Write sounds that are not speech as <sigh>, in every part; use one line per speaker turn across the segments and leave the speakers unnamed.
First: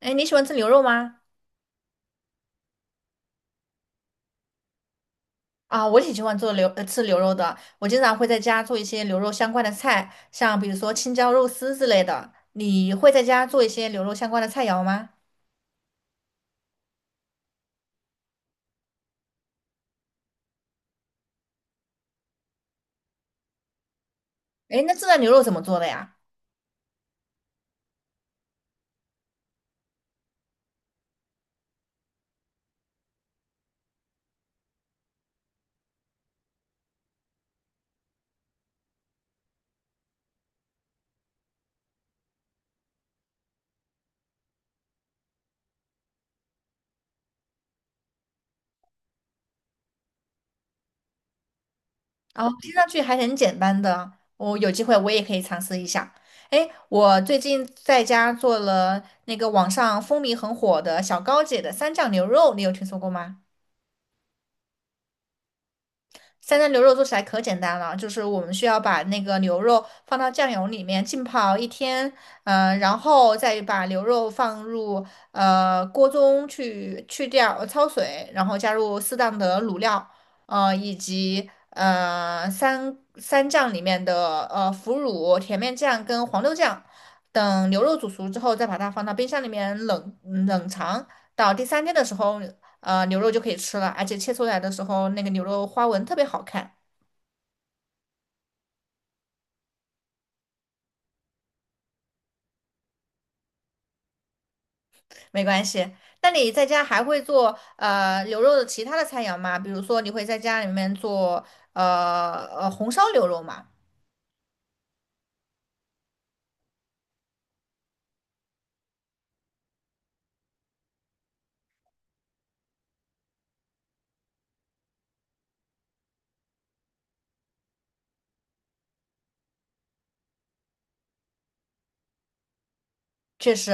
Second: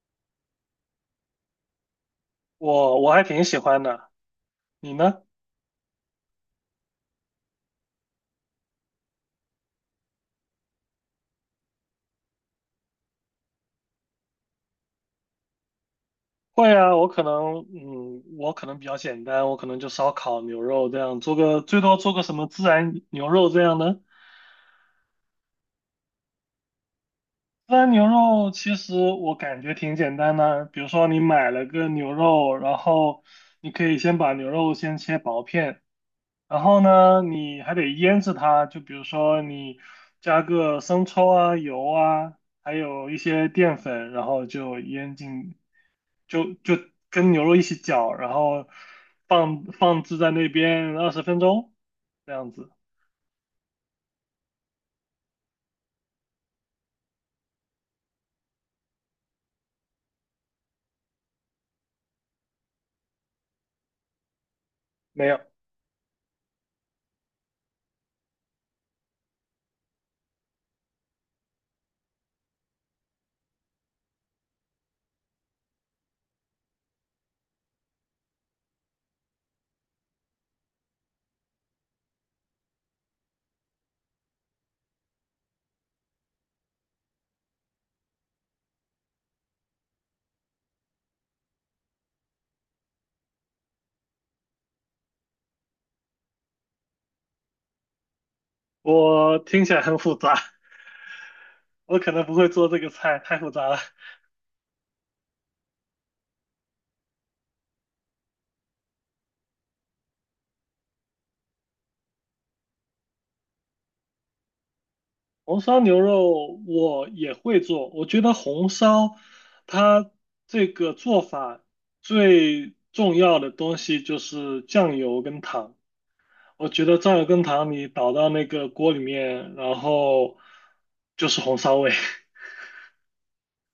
哎，你喜欢吃牛肉吗？
我还挺喜欢的，你呢？
啊，我挺喜欢吃牛肉的。我经常会在家做一些牛肉相关的菜，像比如说青椒肉丝之类的。你会在家做一些牛肉相关的菜肴吗？
会啊，我可能，我可能比较简单，我可能就烧烤、牛肉这样，做个最多做个什么孜然牛肉这样的。
哎，那这道牛肉怎么做的呀？
孜然牛肉其实我感觉挺简单的，比如说你买了个牛肉，然后你可以先把牛肉先切薄片，然后呢，你还得腌制它，就比如说你加个生抽啊、油啊，还有一些淀粉，然后就腌进。就跟牛肉一起搅，然后放置在那边20分钟这样
哦，
子。
听上去还很简单的。我有机会我也可以尝试一下。哎，我最近在家做了那个网上风靡很火的小高姐的三酱牛肉，你有听说过吗？
没有，
三鲜牛肉做起来可简单了，就是我们需要把那个牛肉放到酱油里面浸泡一天，然后再把牛肉放入锅中去掉焯水，然后加入适当的卤料，以及三酱里面的腐乳、甜面酱跟黄豆酱，等牛肉煮熟之后，再把它放到冰箱里面冷藏，到第三天的时候牛肉就可以吃了，而且切出来的时候那个牛肉花纹特别好看。
我听起来很复杂，我可能不会做这个菜，太复杂了。
没关系。那你在家还会做牛肉的其他的菜肴吗？比如说你会在家里面做红烧牛肉吗？
红烧牛肉我也会做，我觉得红烧它这个做法最重要的东西就是酱油跟糖。我觉得酱油跟糖你倒到那个锅里面，然后就是红烧味。<laughs>
确实，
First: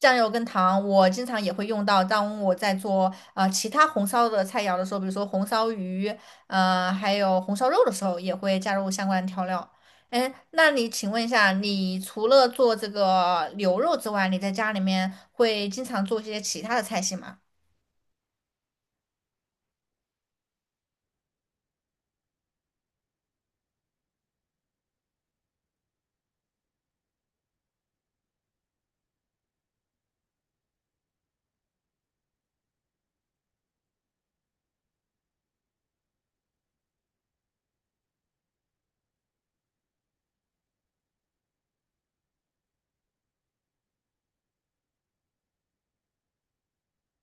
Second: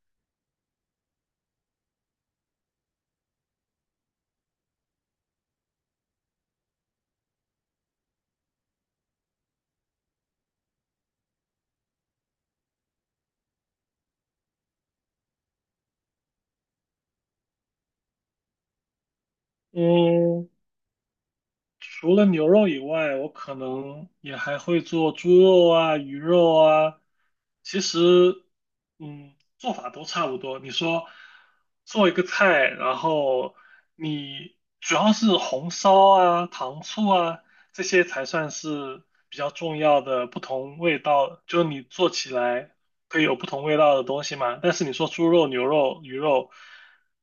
酱油跟糖我经常也会用到。当我在做其他红烧的菜肴的时候，比如说红烧鱼，还有红烧肉的时候，也会加入相关的调料。哎，那你请问一下，你除了做这个牛肉之外，你在家里面会经常做一些其他的菜系吗？
嗯，除了牛肉以外，我可能也还会做猪肉啊、鱼肉啊。其实，嗯，做法都差不多。你说做一个菜，然后你主要是红烧啊、糖醋啊这些才算是比较重要的不同味道，就是你做起来可以有不同味道的东西嘛。但是你说猪肉、牛肉、鱼肉，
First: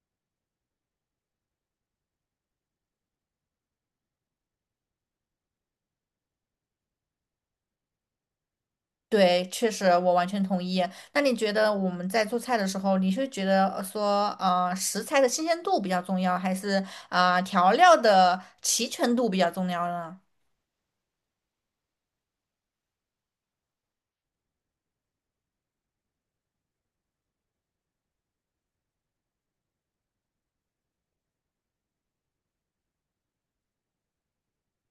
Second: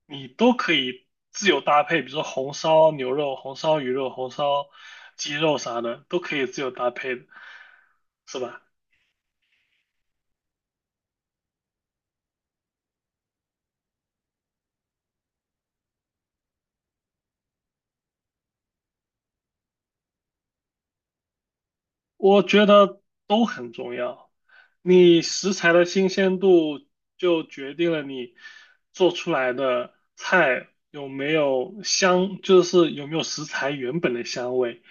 你都可以自由搭配，比如说红烧牛肉、红烧鱼肉、红烧鸡肉啥的，都可以自由搭配的，是吧？
对，确实，我完全同意。那你觉得我们在做菜的时候，你是觉得说，食材的新鲜度比较重要，还是调料的齐全度比较重要呢？
我觉得都很重要。你食材的新鲜度就决定了你做出来的菜有没有香，就是有没有食材原本的香味。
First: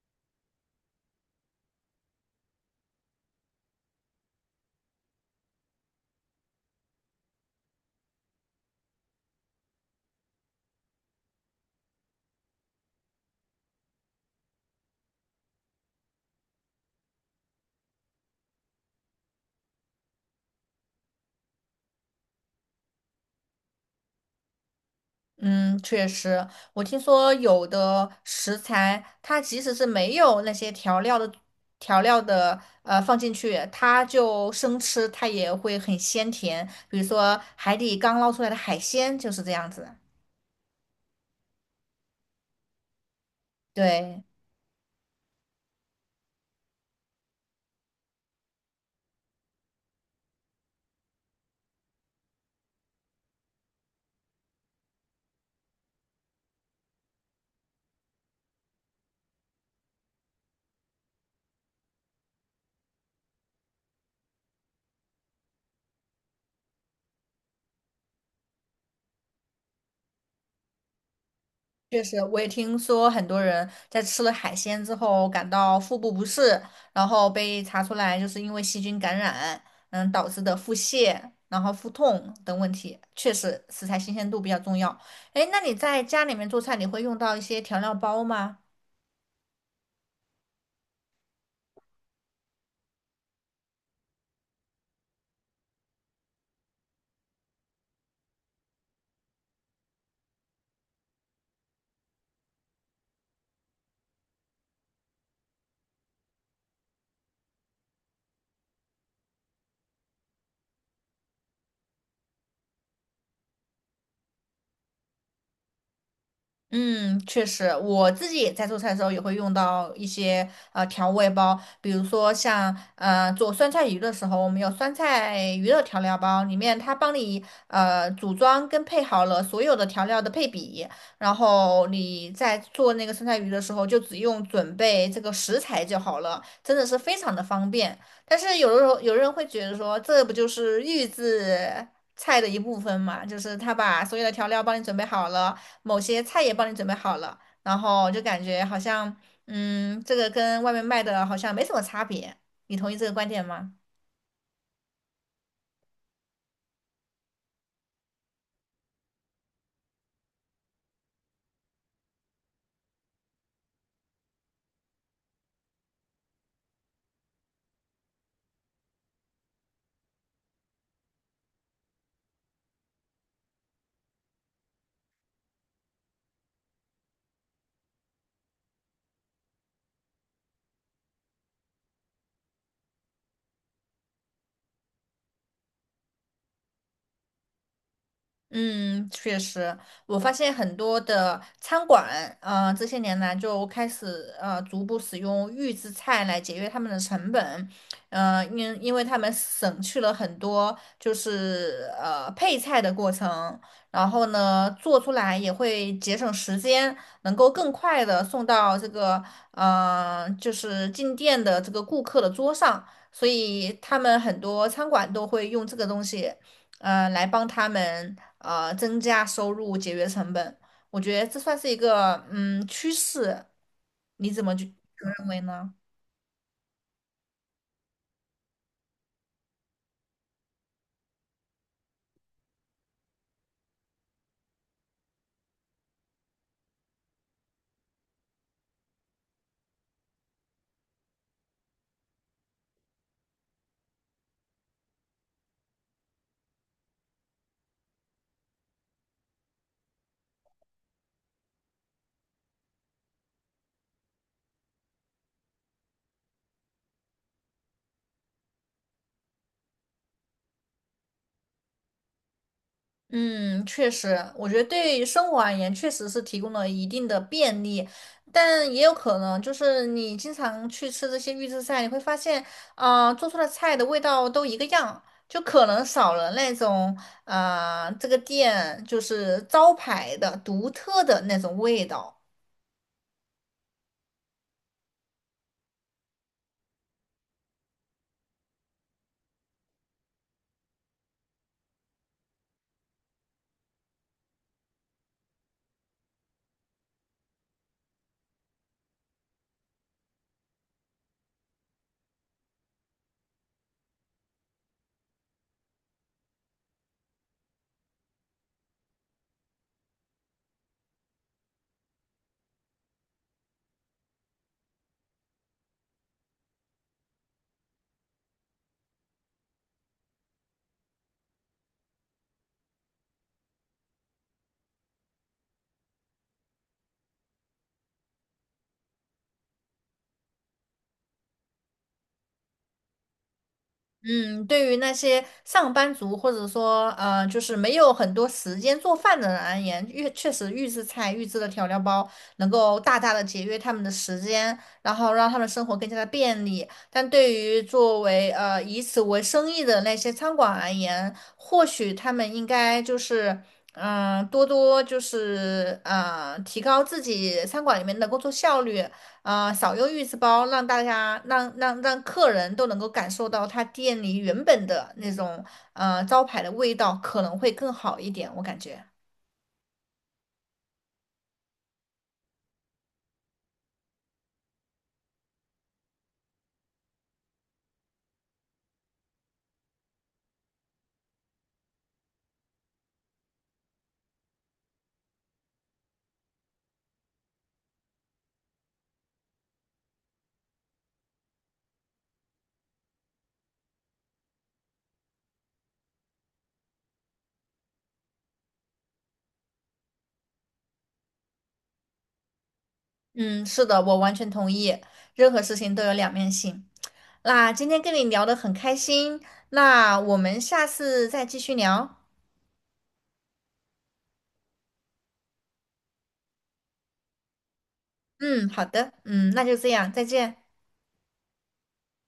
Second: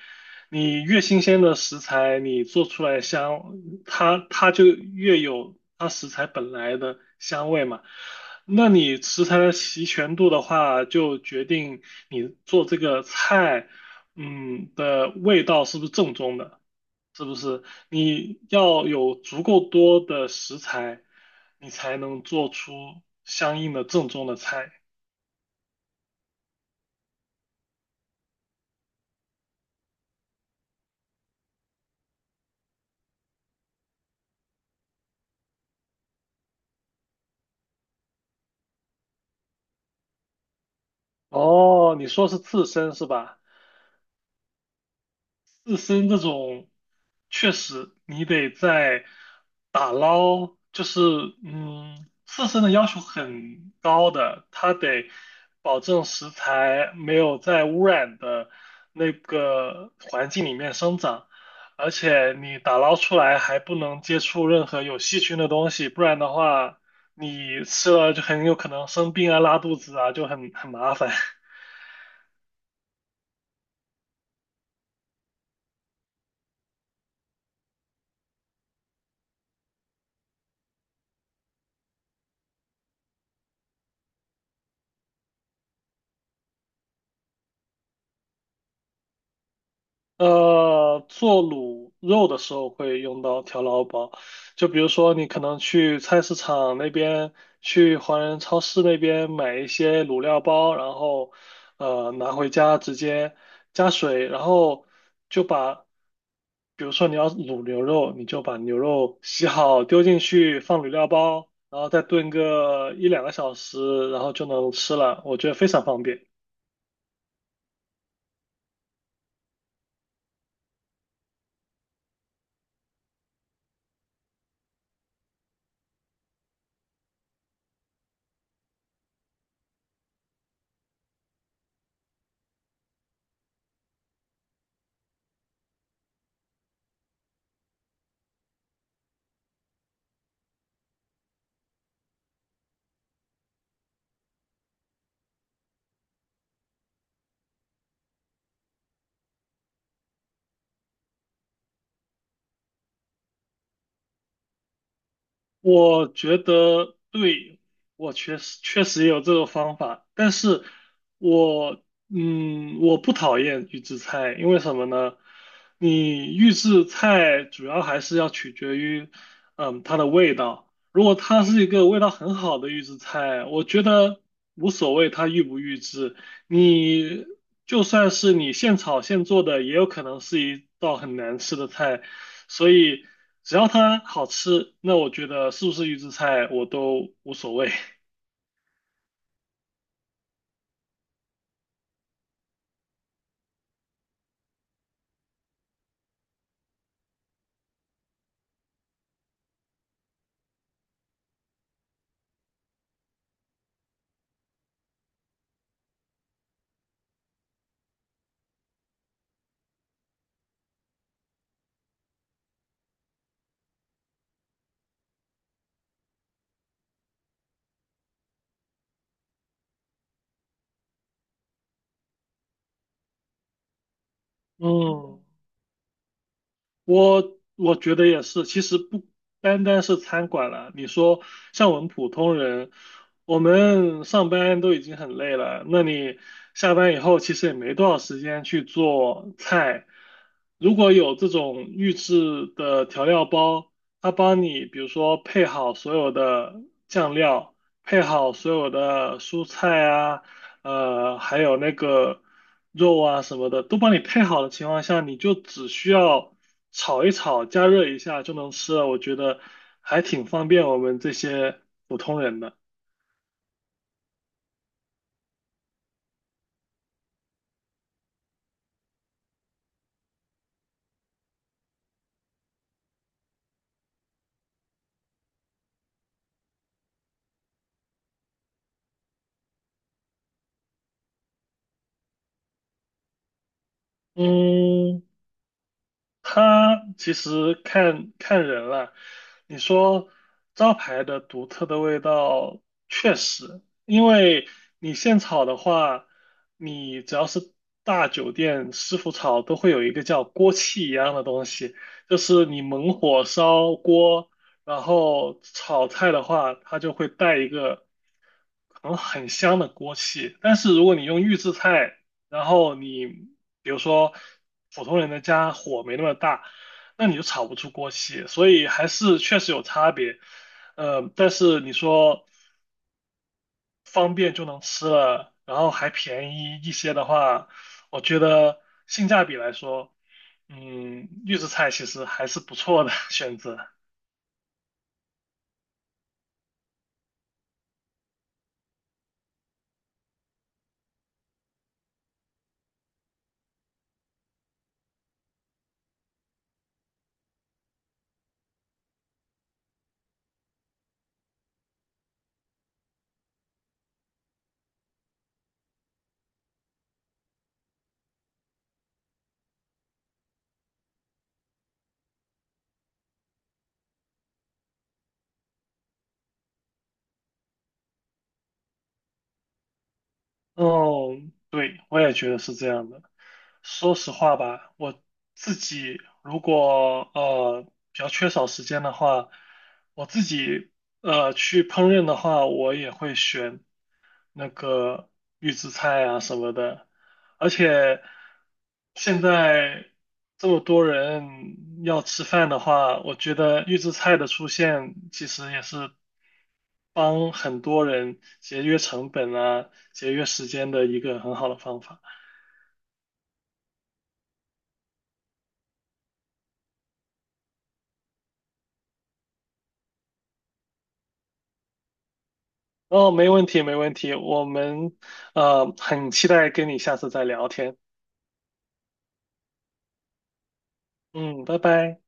你越新鲜的食材，你做出来的香，它就越有它食材本来的香味嘛。那你食材的齐全度的话，就决定你做这个菜，嗯的味道是不是正宗的。是不是？你要有足够多的食材，你才能做出相应的正宗的菜。
嗯，确实，我听说有的食材，它即使是没有那些调料的放进去，它就生吃，它也会很鲜甜。比如说海底刚捞出来的海鲜就是这样子。
哦，你说是刺身是吧？
对，
自身这种，确实你得在打捞，就是，嗯，自身的要求很高的，它得保证食材没有在污染的那个环境里面生长，而且你打捞出来还不能接触任何有细菌的东西，不然的话，你吃了就很有可能生病啊、拉肚子啊，就很麻烦。<laughs>
确实，我也听说很多人在吃了海鲜之后感到腹部不适，然后被查出来就是因为细菌感染，导致的腹泻，然后腹痛等问题。确实，食材新鲜度比较重要。哎，那你在家里面做菜，你会用到一些调料包吗？
做卤肉的时候会用到调料包，就比如说你可能去菜市场那边，去华人超市那边买一些卤料包，然后拿回家直接加水，然后就把，比如说你要卤牛肉，你就把牛肉洗好丢进去放卤料包，然后再炖个一两个小时，然后就能吃了，我觉得非常方便。
嗯，确实，我自己在做菜的时候也会用到一些调味包，比如说像做酸菜鱼的时候，我们有酸菜鱼的调料包，里面它帮你组装跟配好了所有的调料的配比，然后你在做那个酸菜鱼的时候，就只用准备这个食材就好了，真的是非常的方便。但是有的时候有人会觉得说，这不就是预制菜的一部分嘛？就是他把所有的调料帮你准备好了。某些菜也帮你准备好了，然后就感觉好像，这个跟外面卖的好像没什么差别。你同意这个观点吗？
我觉得对，我确实也有这个方法，但是我，我不讨厌预制菜，因为什么呢？你预制菜主要还是要取决于嗯它的味道，如果它是一个味道很好的预制菜，我觉得无所谓它预不预制，你就算是你现炒现做的，也有可能是一道很难吃的菜。所以只要它好吃，那我觉得是不是预制菜我都无所谓。
嗯，确实，我发现很多的餐馆，这些年来就开始逐步使用预制菜来节约他们的成本，因为他们省去了很多就是配菜的过程，然后呢做出来也会节省时间，能够更快的送到这个就是进店的这个顾客的桌上，所以他们很多餐馆都会用这个东西。来帮他们增加收入、节约成本。我觉得这算是一个趋势，你怎么就
嗯。
认为呢？
<laughs> 我觉得也是，其实不单单是餐馆了。你说像我们普通人，我们上班都已经很累了，那你下班以后其实也没多少时间去做菜。如果有这种预制的调料包，它帮你比如说配好所有的酱料，配好所有的蔬菜啊，还有那个肉啊什么的，都帮你配好的情况下，你就只需要炒一炒，加热一下就能吃了。我觉得还挺方便我们这些普通人的。
嗯，确实，我觉得对于生活而言，确实是提供了一定的便利，但也有可能就是你经常去吃这些预制菜，你会发现，啊，做出的菜的味道都一个样，就可能少了那种，啊这个店就是招牌的独特的那种味道。
嗯，它其实看看人了。你说招牌的独特的味道，确实，因为你现炒的话，你只要是大酒店师傅炒，都会有一个叫锅气一样的东西，就是你猛火烧锅，然后炒菜的话，它就会带一个很香的锅气。但是如果你用预制菜，然后你比如说普通人的家火没那么大，那你就炒不出锅气，所以还是确实有差别。但是你说方便就能吃了，然后还便宜一些的话，我觉得性价比来说，预制菜其实还是不错的 <laughs> 选择。
嗯，对于那些上班族或者说就是没有很多时间做饭的人而言，确实预制菜、预制的调料包能够大大的节约他们的时间，然后让他们生活更加的便利。但对于作为以此为生意的那些餐馆而言，或许他们应该就是多多就是提高自己餐馆里面的工作效率，啊、少用预制包，让大家让让让客人都能够感受到他店里原本的那种招牌的味道，可能会更好一点，我感觉。
哦，对，我也觉得是这样的。说实话吧，我自己如果比较缺少时间的话，我自己去烹饪的话，我也会选那个预制菜啊什么的。而且现在这么多人要吃饭的话，我觉得预制菜的出现其实也是帮很多人节约成本啊、节约时间的一个很好的方法。
嗯，是的，我完全同意，任何事情都有两面性。那今天跟你聊得很开心，那我们下次再继续聊。
哦，没问题，没问题，我们很期待跟你下次再聊天。
嗯，好的，嗯，那就这样，再见。
嗯，拜拜。